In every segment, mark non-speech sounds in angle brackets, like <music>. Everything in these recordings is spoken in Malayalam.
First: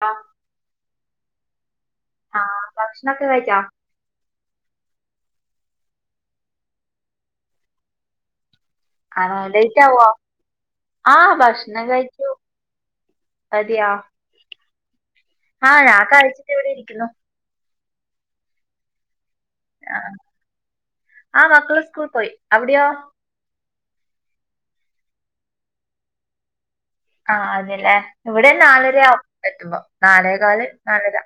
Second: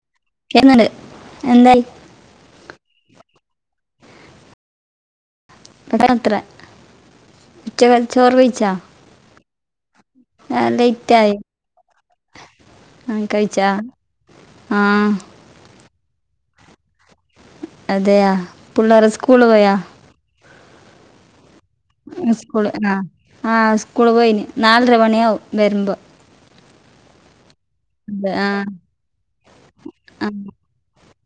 അ <unintelligible> എന്താൽ ആഹ് ഭക്ഷണൊക്കെ കഴിച്ചാ? ഇവടത്രെ. ഉച്ചക്കലെ ചോറ് വെയ്ച്ചാ? ആഹ് ലെയ്റ്റാവൊ? ലേറ്റ് ആഹ് ഭക്ഷണം കഴിച്ചു. ആഹ് കഴിച്ച ആഹ് ആഹ് ഞാ കഴിച്ചിട്ട് ഇവടെ ഇരിക്കുന്നു. അതെയാ? പിള്ളേര് സ്കൂള് പോയാ? അഹ് ആഹ് മക്കള് സ്കൂൾ പോയി അവിടയോ? ആഹ് സ്കൂള് പോയിനി. നാലര മണിയാവും വരുമ്പോ. ആ അതെല്ലേ? അതെ, ആ ഇവിടെയും നാലരയാവും എത്തുമ്പോ. നാലേകാല് നാലര.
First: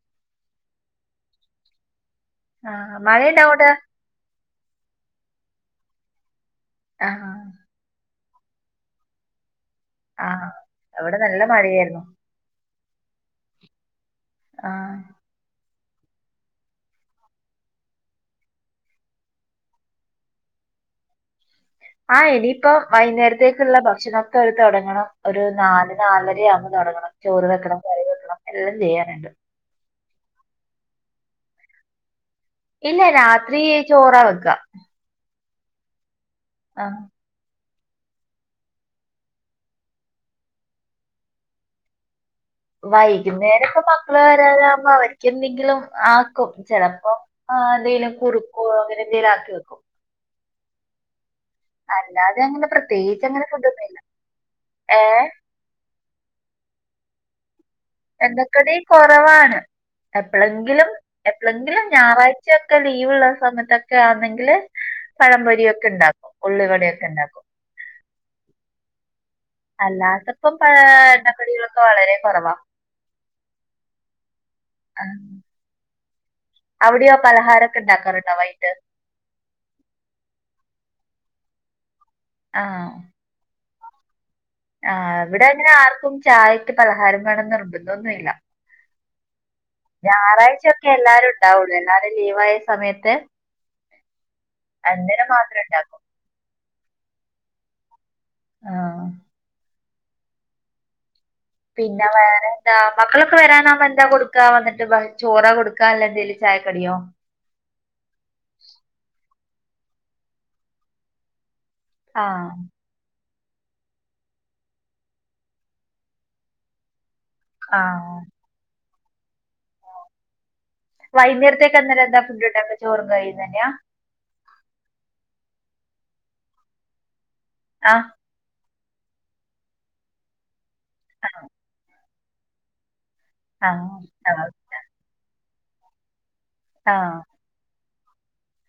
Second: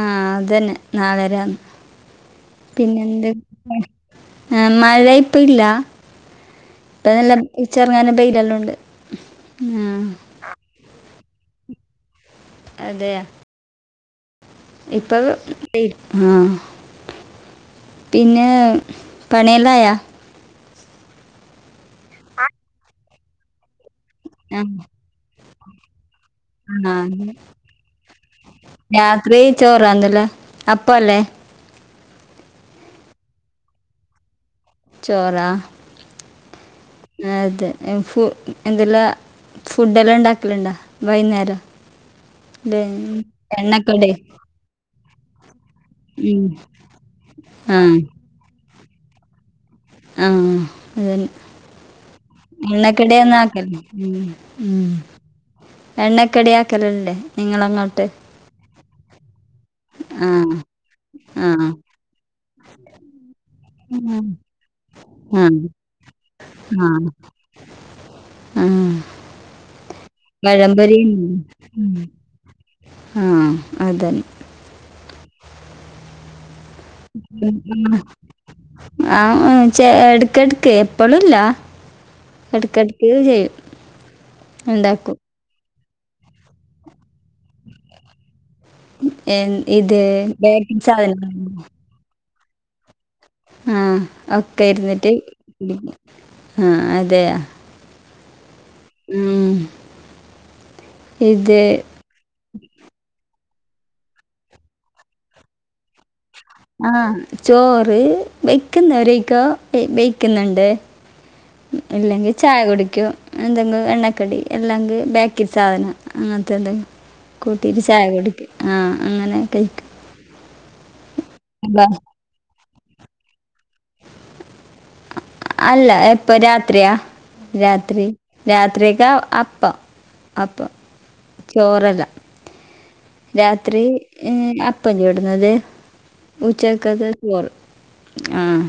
ആഹ് അതന്നെ, നാലരയാന്ന്. ആ പിന്നെന്ത്? മഴയുണ്ടോ അങ്ങോട്ട് ഈഹ് മഴ ഇപ്പ ഇല്ല. ആ ഇപ്പ നല്ല ഇച്ചറിങ്ങാനം ബെയിലെല്ലോ ഉണ്ട്. ആഹ് ആഹ് ഇവടെ നല്ല മഴയായിരുന്നു. അതേ. ആ ഇപ്പഴു ആഹ്. പിന്നേ പണിയെല്ലായാ? ആഹ് ഇനിയിപ്പോ വൈന്നേരത്തേക്കുള്ള ഭക്ഷണൊക്കെ ആ തൊടങ്ങണം. ഒരു നാല് നാലരയാവുമ്പം തൊടങ്ങണം. ആ, ചോറ് വെക്കണം കറി വെക്കണം എല്ലാം ചെയ്യാന്ണ്ട്. ചോറ് ആന്നല്ലേ? അപ്പല്ലേ? ഇല്ല രാത്രി ചോറ് വെക്ക്വാ. ചോറാ? ആഹ്. അതെ. ഫു എന്തെല്ലാ ഫുഡ്ഡെല്ലാ ഇണ്ടാക്കല്ണ്ടാ വൈന്നേരം? വൈകുന്നേരം ഇപ്പം എണ്ണക്കടി മക്കള് വരാനാവുമ്പോ അവരി ക്കെന്തെങ്കിലും ഉം ആക്കും. ചെലപ്പോ ആ എന്തേലും കുറുക്കോ അങ്ങനെ എന്തേലും ആക്കി വെക്കും. ആഹ് അതന്നെ അല്ലാതെ അങ്ങനെ എണ്ണക്കടി പ്രത്യേകിച്ച് ഒന്നും അങ്ങനെ ആക്കല്, ഫുഡൊന്നും ഇല്ല ഉം. ഏ എണ്ണക്കടി ആക്കലില്ലെ നിങ്ങളങ്ങോട്ട്? എണ്ണക്കടി കൊറവാണ്. ആ എപ്പളെങ്കിലും ആ എപ്പളങ്കിലും ഞായറാഴ്ചയൊക്കെ ലീവ്ള്ള സമയത്തൊക്കെ ഉം. ആന്നെങ്കില് ആ പഴംപൊരിയൊക്കെ ഇണ്ടാക്കും. ഉള്ളിവടയൊക്കെ ഇണ്ടാക്കും. ആഹ്. അല്ലാത്തപ്പം പാ എണ്ണക്കടികളൊക്കെ ഉം. വളരെ കൊറവാ. ആ അതന്നെ അഹ് അവിടെയോ പലഹാരക്കെ ഇണ്ടാക്കാറുണ്ടോ വൈകിട്ട്? ആഹ് ഉ ചെ എട്ക്കെട്ക്ക്. എപ്പളുല്ല, ആ എട്ക്കെട്ക്ക് ചെയ്യും. ഉണ്ടാക്കും ആഹ് ഇവിടെ അയ്‌ന് ആർക്കും ചായക്ക് പലഹാരം വേണം നിർബന്ധൊന്നുല്ല. എൻ ഇത് ബേക്കിംഗ് ഞാറാഴ്ച്ചയൊക്കെ എല്ലാരും സാധനം ഇണ്ടാവുള്ളൂ, എല്ലാരും ലീവായ സമയത്ത്. ആഹ് ഒക്കെ ഇര്ന്നിട്ട്. അന്നേരം മാത്രം ഉണ്ടാക്കും മ്മ് ആഹ് അതെയാ? ഊം ഇത് പിന്നെ വേറെ എന്താ? മക്കളൊക്കെ വരാനാവുമ്പോ എന്താ കൊടുക്കാ വന്നിട്ട് ഭ ചോറാ കൊടുക്കാ അല്ലേ എന്തേലും ചായക്കടിയോ ആഹ് ചോറ് ബെയ്ക്കുന്നോരയ്ക്ക വെ ബെയ്ക്ക്ന്ന്ണ്ട്. ആ ഇല്ലെങ്കി ചായ കുടിക്കു. എന്തെങ്കു എണ്ണക്കടി അല്ലെങ്കി ബേക്കറി സാധനം. അങ്ങൻത്തെ എന്തെങ്കു. ആ കൂട്ടിട്ട് ചായ കുടിക്കും. ആഹ് അങ്ങനെ കഴിക്കും. വൈകുന്നേരത്തേക്ക് അന്നേരം എന്താ ഫുഡ് ഉണ്ടാക്ക ചോറും കറിയുംതന്നെയാ അല്ല എപ്പൊ രാത്രിയാ ആ രാത്രി രാത്രിയെക്കെ അപ്പം അപ്പം ചോറല്ല ആ രാത്രി ആ, അപ്പം ചുടുന്നത് ആ ഉച്ചക്കൊ ക്കെ ചോറ് ആഹ്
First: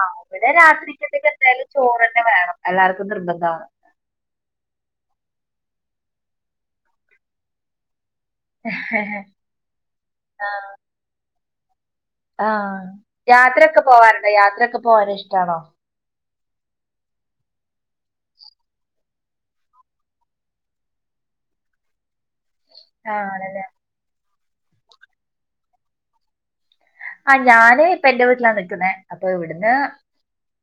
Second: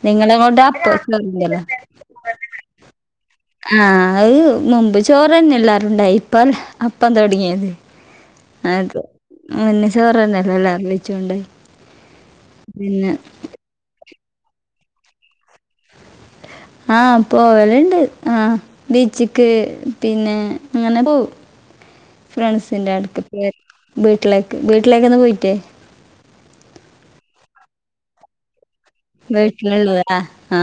ആ ഇവിടെ നിങ്ങളങ്ങോട്ട് അപ്പം രാത്രിക്കത്തേക്കെ ചോറുണ്ടല്ലോ ന്തായാലും ചോറ്ന്നെ വേണം എല്ലാവർക്കും നിർബന്ധമാണ് ആഹ് അത് മുമ്പ് ചോറ് തന്നെ എല്ലാരുണ്ടായി ഇപ്പം അപ്പം തുടങ്ങിയത് അതെ മുന്നേ ചോറുതന്നെ അല്ലേ എല്ലാരും കഴച്ചോണ്ടിരുന്നെ ആഹ് യാത്രയൊക്കെ പോവാറ്ണ്ടോ? യാത്രയൊക്കെ പോവാനിഷ്ടാണോ? ആഹ് പോവലുണ്ട് ആഹ് ബീച്ച്ക്ക് പിന്നെ അങ്ങനെ പോവും ഫ്രണ്ട്സിന്റെ അടുക്കേ ആണല്ലേ വീട്ടിലേക്ക് വീട്ടിലേക്കൊന്നും പോയില്ലേ ആഹ് ഞാന് ഇപ്പൊ എന്റെ വീട്ടിലാ നിക്കുന്നേ അപ്പൊ ഇവിടുന്ന് വീട്ടിലുള്ളതാ ആ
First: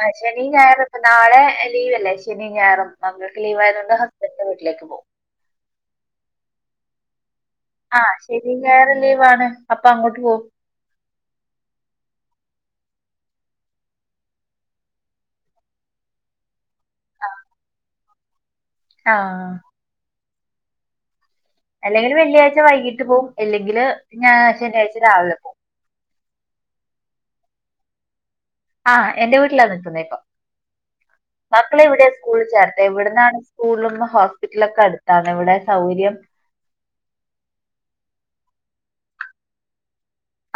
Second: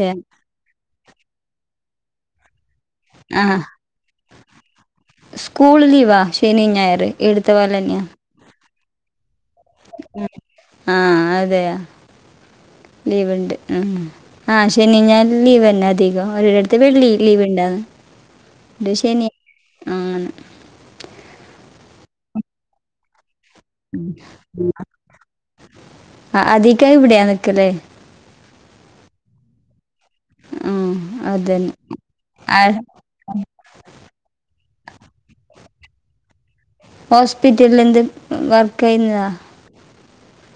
ആ ശ ഈ ഞായർ ഇപ്പൊ നാളെ ലീവ്അല്ലേ ശനിയും ഞായറും മക്കൾക്ക് ആ ലീവ് ആയതുകൊണ്ട് ഹസ്ബന്റിന്റെ വീട്ടിലേക്ക് പോകും സ്കൂൾ ലീവാ ശനിയും ഞായറും ഇവിടുത്തെ പോലന്നെയാ ആഹ് ശനിയും ഞായറും ലീവാണ് അപ്പൊ അങ്ങോട്ട് പോവും ആഹ് അതെയോ ലീവ് ഉണ്ട് ആഹ് ശനിയും ഞായറും ലീവ് തന്നെ അധികം ഒരിട വെള്ളി ലീവ്ണ്ടാ ആഹ് അല്ലെങ്കിൽ വെള്ളിയാഴ്ച വൈകിട്ട് പോവുംല്ലെങ്കില് ഞ ശനിയാഴ്ച്ച രാവിലെ പോകും ആഹ് അതികം ഇവിടെയാ നിക്കല് ആഹ് എന്റെ വീട്ടിലാ നിക്കുന്നെ ഇപ്പം ആ അതന്നെ മക്കളെ ഇവിടെയാ സ്കൂളിൽ ആ ചേർത്തെ ഇവിടുന്നാണ്സ് കൂളിലിന്നും ഹോസ്പിറ്റലൊക്കെ അടുത്താണ് ഇവിടെയാ സൗകര്യം ഹോസ്പിറ്റലിൽ എന്ത് വർക്ക് ചെയ്യുന്നതാ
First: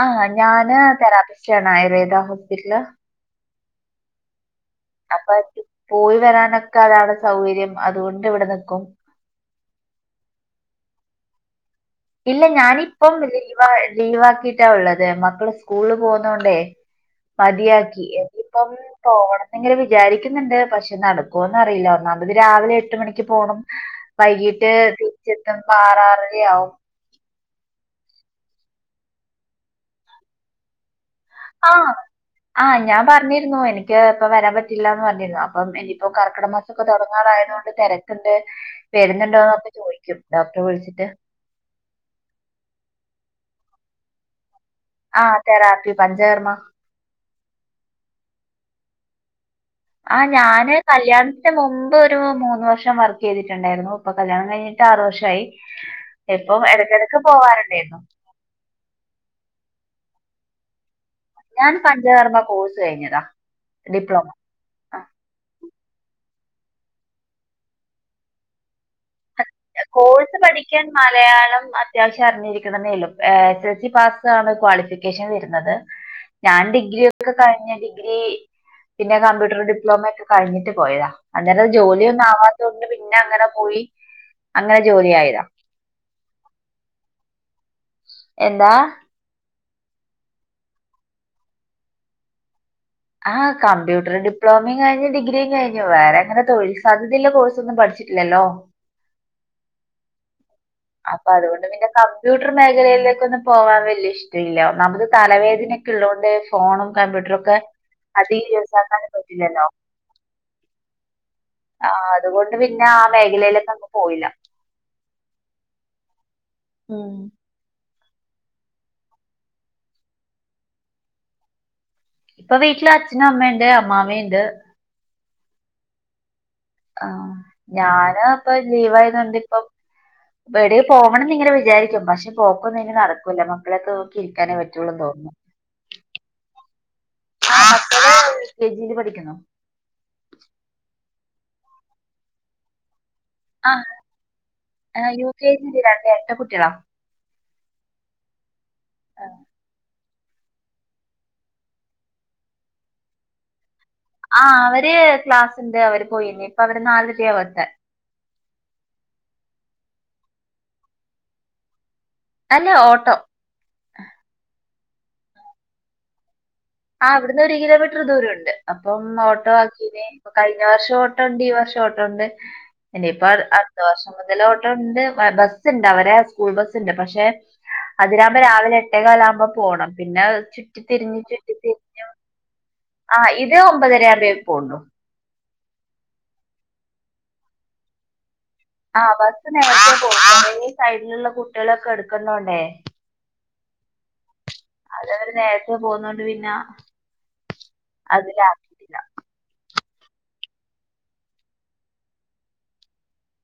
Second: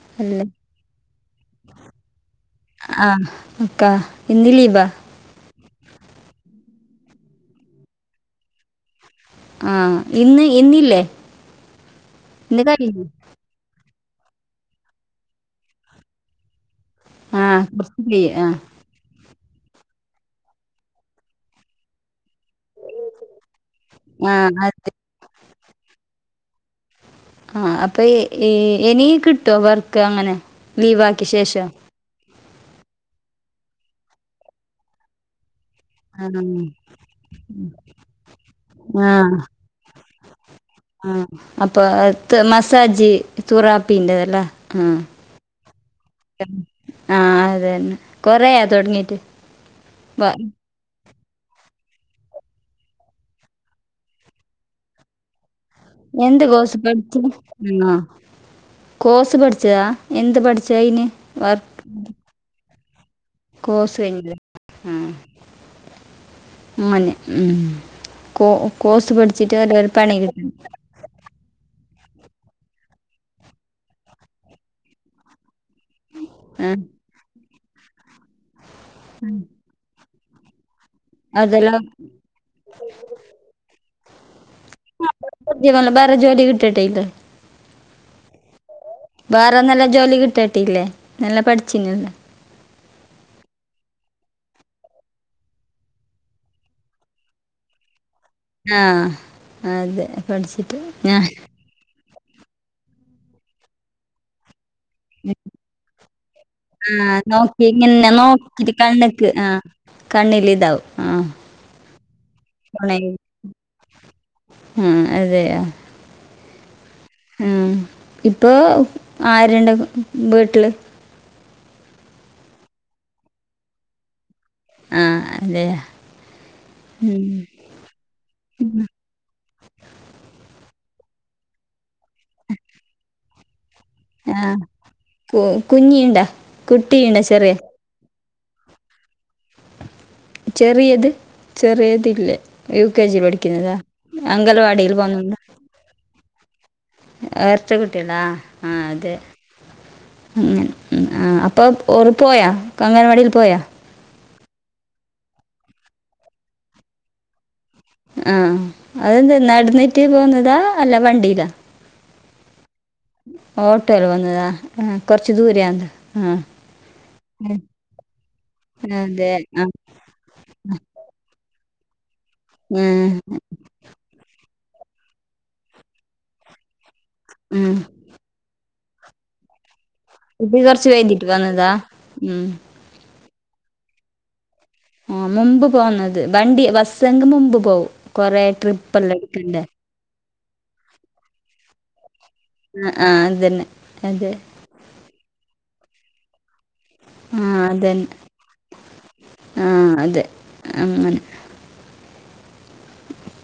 ആഹ് അല്ലേ ഞാന് തെറാപ്പിസ്റ്റ് ആണ് ആയുർവേദ ഹോസ്പിറ്റല് ആ അക്കാ ഇന്ന് ലീവാ അപ്പൊ എനിക്ക് പോയി വരാനൊക്കെ അതാണ് സൗകര്യം അതുകൊണ്ട് ഇവിടെ നിക്കും ആഹ് ഇന്ന് ഇന്നില്ലേ ഇല്ല ഇന്ന് കഴിഞ്ഞു ഞാനിപ്പം ലീവാ ലീവാക്കിട്ടാ ള്ളത് മക്കള് സ്കൂള്ല് പോകുന്നോണ്ടെ ആ കുറച്ച് മതിയാക്കി കഴിയും ഇനിപ്പം ആ പോണമെന്നിങ്ങനെ വിചാരിക്കുന്നുണ്ട് പക്ഷേ നടക്കോ ന്ന് അറിയില്ല ഒന്നാമത് രാവിലെ എട്ടു മണിക്ക് പോണം ആ വൈകീട്ട് അതെ തിരിച്ചെത്തുമ്പൊ ആറ് ആറര ആവും ആഹ് അപ്പൊ ഇ ഇനി കിട്ടുവോ വർക്ക് അങ്ങനെ ലീവ് ആക്കിയ ശേഷം ആഹ്. ആഹ് ഞാൻ പറഞ്ഞിരുന്നു എനിക്ക് ഇപ്പ വരാൻ പറ്റില്ലാന്ന് പറഞ്ഞിരുന്നു അപ്പം എനി ഇപ്പൊ ആ കർക്കിട മാസൊക്കെ തുടങ്ങാറായത്കൊണ്ട് തെ രക്കുണ്ട് ആ വെരുന്നുണ്ടോന്ന് ഒക്കെ ചോദിക്കും ഡോക്ടറ് വിളിച്ചിട്ട് അപ്പൊ മസാജ് തുറാപ്പീന്റെതല്ലേ ആ ആഹ് തെറാപ്പി പഞ്ചകർമ്മ ആഹ അത ന്നെ കൊറയാ തൊ ടങ്ങീട്ട് ആഹ് ഞാന് കല്യാണത്തിന് മുമ്പ് ഒരു മൂന്ന് വർഷം വർക്ക് ചെയ്തിട്ടുണ്ടായിരുന്നു ഇപ്പൊ കല്യാണം കഴിഞ്ഞിട്ട് ആറ് വർഷാ യി എന്ത് ഇപ്പം കോഴ്സ് പഠിച്ചു ഇടക്കിടക്ക് ആ പോവാറുണ്ടായിരുന്നു കോഴ്സ് പഠിച്ചതാ എന്ത് പഠിച്ചയിന് ഞാൻ പഞ്ചകർമ്മ കോഴ്സ് കഴിഞ്ഞതാ കോഴസ് ഡിപ്ലോമ. ഞ്ഞഴിഞ്ഞല്ലേ ഉ ഉ കോ കോഴ്സ് പഠി ച്ചിട്ട് പണി കോഴ്സ് കിട്ടണം പഠിക്കാൻ മലയാളം അത്യാവശ്യം അറിഞ്ഞിരിക്കുണെന്നെള്ളു S S L C pass ആണ് ക്വാളിഫിക്കേഷൻ വരുന്നത് ഞാൻ ആ ഡിഗ്രിഒക്കെ കഴിഞ്ഞ ഡിഗ്രി പിന്നെ കമ്പ്യൂട്ടർ ഡിപ്ലോമക്കെ കഴിഞ്ഞിട്ട് പോയതാ അന്നേരം അതെല്ലാം ജോലിയൊന്നുംആവാത്ത കൊണ്ട് പിന്നെ അങ്ങനെ പോയി അങ്ങനെ ജോലി ആയിതാ ഞ്ഞ് പർഞ്ഞ് ബേറ ജോലി കിട്ടട്ടെ അയ്‌ന്റെ എന്താ വേറെ നല്ല ജോലി കിട്ടട്ടെല്ലേ നല്ല പഠിച്ചീനി ല്ലോ ആഹ് കമ്പ്യൂട്ടർ ഡിപ്ലോമിം കഴിഞ്ഞു ഡിഗ്രിയും കഴിഞ്ഞു വേറെ അങ്ങനെ തൊഴിൽ സാധ്യതയുള്ള കോഴ്സ് ഒന്നും പഠിച്ചി ഇല്ലല്ലോ ആഹ് അതെ പട്ച്ചിട്ട് അപ്പൊ അതുകൊണ്ട് പിന്നെ കമ്പ്യൂട്ടർ മേഖലയിലേക്കൊന്നും പോവാൻ വല്യ ഇഷ്ടല്ല ഒന്നാമത് തലവേദനൊക്കെയുള്ളോണ്ട് ഫോണും ആ കമ്പ്യൂട്ടറും ഒക്കെ നോക്കി ഇങ്ങനെ അധികം യൂസാക്കാനും പറ്റില്ലല്ലോ. കണ്ണില് ഇതാവും ആഹ് ആഹ് അതുകൊണ്ട് പിന്നെ ആ മേഖലയിലേക്കെങ്ങ് പോയില്ല. ആ അതെയോ ഉം ഉം ഇപ്പോ ആരുണ്ട് വീട്ട്ല് ഇപ്പൊ വീട്ടില് അച്ഛനും അമ്മയുണ്ട് അമ്മാമിണ്ട്. ആഹ് അതെ ആഹ് ഞാന് ഇപ്പൊ ലീവായത് കൊണ്ട് ഇപ്പൊ വെടെ പോവണംന്ന് ഇങ്ങനെ വിചാരിക്കും പ ക്ഷെ പോക്കൊന്നും ഇനി നടക്കൂല്ല മക്കളെക്ക ആഹ് കു കുഞ്ഞിണ്ടാ കുട്ടിയുണ്ടാ ചെറിയ മക്കളെ കെ ജിയില് പഠിക്കുന്നു ചെറിയത് ചെറിയത്ല്ലേ യു കെ ജി പഠി ആഹ് യു കെ ജിയില് രണ്ട് എരട്ട കുട്ട്യാളാ എർട്ട കുട്ട്യാളാ ആഹ് അതെ അങ്ങെനെ ആ അപ്പോ ഓറ് പോയാ കങ്ങനവാടീൽ പോയാ ആഹ് അവര് ക്ലാസ് ഇണ്ട്. അവര് പോയിനി ഇപ്പൊ അവര് നാലരയാവും എത്താൻ ആഹ് അത് എന്ത് നട്ന്നിട്ട് പോന്നതാ അല്ല വണ്ടിയിലാ അല്ല ഓട്ടോ ഓട്ടോയ്ല് പോന്നതാ ആ കൊർച്ച് ദൂരയാണ്ട് ആഹ് ആ ഇവ്ടുന്ന് ഒരു കിലോമീറ്റർ ദൂരംണ്ട് അപ്പം അതെ ഓട്ടോ ആ ആക്കിന് കഴിഞ്ഞ വർഷം ഓട്ടോണ്ട് ഈ വർഷം ഓട്ടോണ്ട് ആ ഇനിയിപ്പാ അട്ത്ത വർഷം മുതല് ഓട്ടോ ണ്ട്. ബസ്ണ്ട് അവരെ സ്കൂൾ ബസ്സ്ണ്ട് പഷേ ആ അതിരാവ്മ്പോ രാവിലെ എട്ടേ കാലാകുമ്പം പോണം പിന്നെ ചുറ്റി തിരിഞ്ഞിട്ട് എന്താ ഉം ആഹ് ഇത് ഒമ്പതരാമ്പെ പോള്ളൂ ആഹ് മുമ്പ് പോന്നത് ബണ്ടി ബസ്സെങ്ക് മുമ്പ് പോവും. കൊറെ ട്രിപ്പ് ആഹ് ബസ് നേര്ത്തെ പോവും. കൊറേ സൈഡിലുള്ള കുട്ട്യാളൊക്കെ എട്ക്ക്ന്നോണ്ടെ ആഹ് അതന്നെ അതെ അത് അവര് നേരത്തെ പോവുന്നോണ്ട് പിന്ന ഉം അതന്നെ ആഹ് അതെ അങ്ങനെ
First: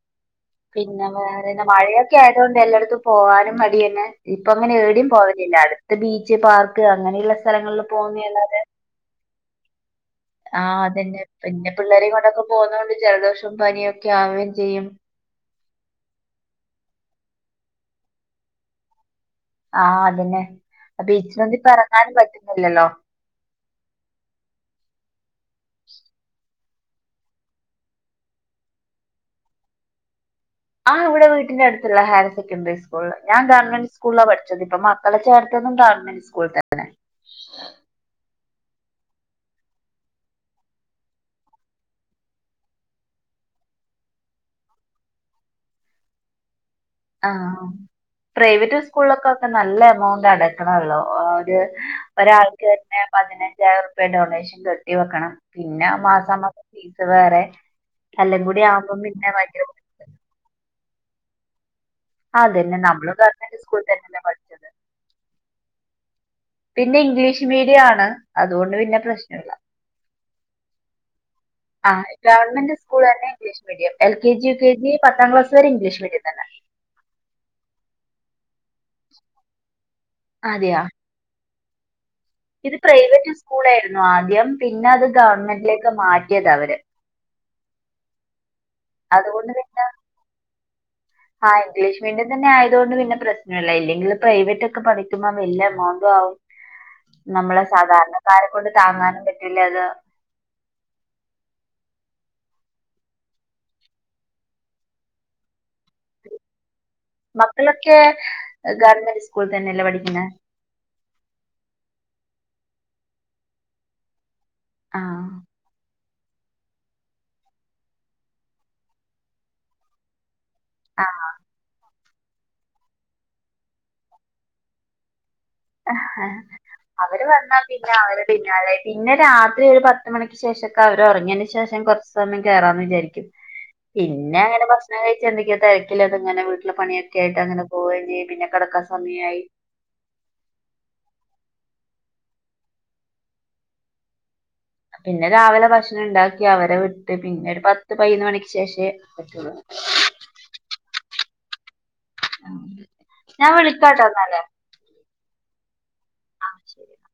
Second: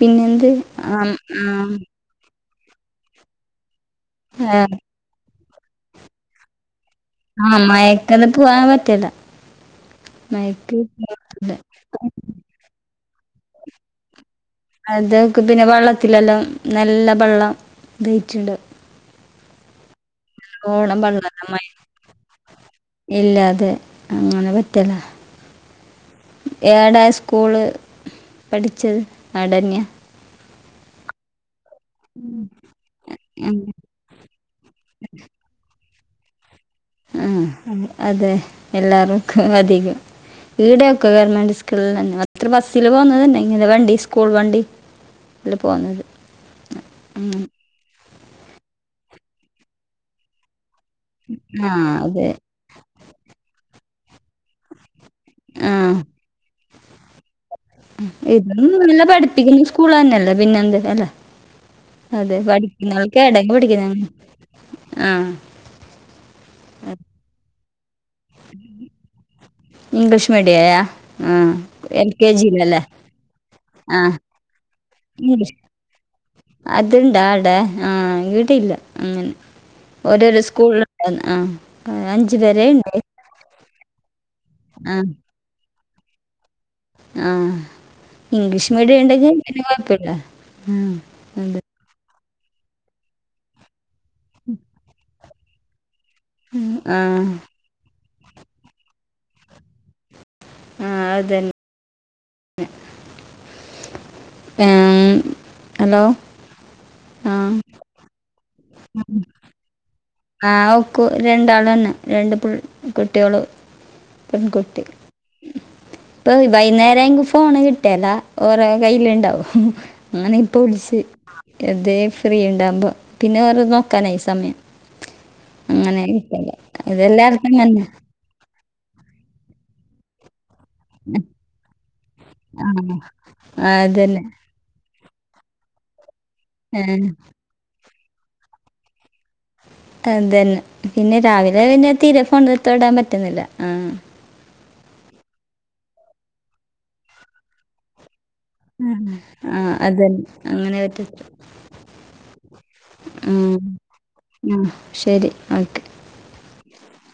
പിന്നെന്ത് ആ പിന്നെ വേറെ മഴയൊ ക്കെ ആയ്തോണ്ട് എല്ലട്ത്തും പോവാനും മടിയെന്നെ. ഇപ്പൊ ആ അങ്ങനെ ഏടിം പോവലില്ല അടുത്ത് ബീച്ച്, പാർ ക്ക് അങ്ങനെയിള്ള ആ സ്ഥലങ്ങൾല് മയക്കത് പോവുന്നേല്ലാതെ പോവാൻ പറ്റില്ല മയക്ക് ആഹ് അതന്നെ പറ്റില്ല. പിന്നെ പിള്ളേരിം കൊണ്ടൊക്ക പോവുന്നോണ്ട് ജലദോഷം, പനിയൊക്കെ ആവേം ചെയ്യും. ഇതേക്ക് പിന്നെ വള്ളത്തിലെല്ലാം നല്ല ബള്ളം ബയിച്ചുണ്ട് ആഹ് അതന്നെ നല്ലോണം അ ബീച്ചിലൊന്ന് എറങ്ങാനും പറ്റൂന്നില്ലല്ലോ. ഇല്ല അതെ അങ്ങനെ പറ്റില ഏടെ സ്കൂള് പഠിച്ചത് അവ്ടന്യ ആ ഇവിടെ വീട്ട്ന്റെടുത്തുള്ള ഹയർ സെക്കൻഡറി സ്കൂള് ഞാൻ ഗവൺമെന്റ് സ്കൂ സ്കൂൾലാ പഠിച്ചത്പ്പൊ മക്കളെ ചേർത്തതും ഗവൺമെന്റ് സ്കൂളി തന്നെ ആഹ് അതെ എല്ലാർക്കു അധികം ഈടെയൊക്കെ ഗവൺമെന്റ് സ്കൂളിൽ തന്നെ അത്ര ബസ്സിൽ പോന്ന തന്നെ ഇങ്ങനെ വണ്ടി സ്കൂൾ വണ്ടി ഈള് പോന്നത് ആഹ് പ്രൈവറ്റ് സ്കൂളിലൊക്കെ ഒക്കെ നല്ല എമൗണ്ട് അടക്കണല്ലോ ഒരു ആ അതെ ഒരാൾക്കെന്നെ പതിനഞ്ചായിറുപ്യ ഡൊണേഷൻ കെട്ടി വെക്കണം ആ പിന്നെ മാസാ മാസം ഫീസ് വേറെ എല്ലങ്കൂടി ആവുമ്പം പിന്നെ ഭയങ്കര- പിന്നെ എന്തനെല്ല അതെ അതന്നെ നമ്മൾ പഠിക്ക്ന്നടക്ക് <unintelligible> കേട ഗവൺമെന്റ് സ്കൂളിൽ പഠിക്കുന്ന- തന്നെയല്ലേ പഠിച്ചത് ആഹ് പിന്നെ ഇംഗ്ലീഷ് മീഡിയാണ് അതോണ്ട് പിന്നെ പ്രശ്നല്ല ഇംഗ്ലീഷ് മീഡിയ ആ ആ എൽ കെ ഗവൺമെന്റ് ജിയിലല്ലേ സ്കൂളെന്നെ ഇംഗ്ലീഷ്മീഡിയം ആ L K G U K G പത്താം ക്ലാസ് വരെ ഇംഗ്ലീഷ് മീഡിയം തന്നെ അത്ണ്ടാ അട ആഹ് ഈടില്ല അങ്ങനെ ഓരോരോ അതെയാ സ്കൂള- ആഹ് അഞ്ചു പേർ ഇത് പ്രൈവറ്റ് സ്കൂളായിരുന്നു ആദ്യം പിന്നെ അത് ഗവൺമെന്റിലേക്ക് മാറ്റിയത് അവര് ആഹ് ഇംഗ്ലീഷ് മീഡിയം ണ്ടെങ്കിൽ പിന്നേം കൊഴപ്പില്ല ആഹ് ഇംഗ്ലീഷ് മീഡിയം തന്ന ആയതോണ്ട് പിന്നെ പ്രശ്നല്ല ല്ലങ്കിൽ പ്രൈവറ്റ് ഒക്കെ പഠിക്ക കുമ്പം വല്യ എമൗണ്ടും ആവും ഉം, ആ നമ്മളെ സാധാരണക്കാരെ കൊണ്ട് താങ്ങാനും പറ്റില്ല അത് ആഹ് അതെ <inaudible> മം ഹലോ ആ മക്കളൊക്കെ ഗവൺമെന്റ് സ്കൂൾന്നന്നേല്ലേ പഠിക്കുന്ന- ആഹ് ഒക്ക രണ്ടാളെന്നെ രണ്ട് പിള് കുട്ടിയൊളും പെൺകുട്ടി ആ ഇപ്പൊ ബൈന്നേര ങ്കി ഫോണ് കിട്ടിയേല ഓരെ കയ്യ്ൽ ഇണ്ടാവും അങ്ങനെ ആ <unintelligible> എതേ ഫ്രീ ഇണ്ടാമ്പോ പിന്നെ വേറെ നോക്കാനായി ഈ സമയം അങ്ങനെ കിട്ടില്ല അവര് ഇതെല്ലാവർക്കും വന്നാ അങ്ങനെ പിന്നെ അവര് പിന്നാലെ പിന്നെ രാത്രി ഒരു പത്ത് എട്ട് മണിക്ക് ശേഷോക്കെ അവര് ഒറങ്ങിയന് ശേഷം കൊർച്ച് സമയം ആ കേറാന്ന് വിചാരിക്കും ആ അതന്നെ പിന്നെ അങ്ങനെ കൊർ ഞായറാഴ്ച എന്തൊക്കെ തെരക്കിലാന്ന്ങ്ങനെ വീട്ടില ആ പണിയൊക്കായിട്ട് അങ്ങനെ പോവേ ചെയ്യും പിന്നെ കെടക്ക സമയായി. <unintelligible> പിന്നെ രാവിലെ പിന്നെ തീരെ ഫോണിൽ തൊടാൻ പറ്റുന്നില്ല, ആഹ് പിന്നെ രാവിലെ ഭക്ഷണണ്ടാക്കി അവരെ വിട്ട് പിന്നൊരു പത് <unintelligible> പയ്നൊന്ന് മണിക്ക് ശേഷേ പറ്റൊള്ളൂ. <unintelligible> അങ്ങനേറ്റേ ആ. മ് ഞാൻ വിളിക്കാട്ടോ എന്നാല് മ് ശരി ഓക്കെ. ആഹ് ശരി എന്നാ.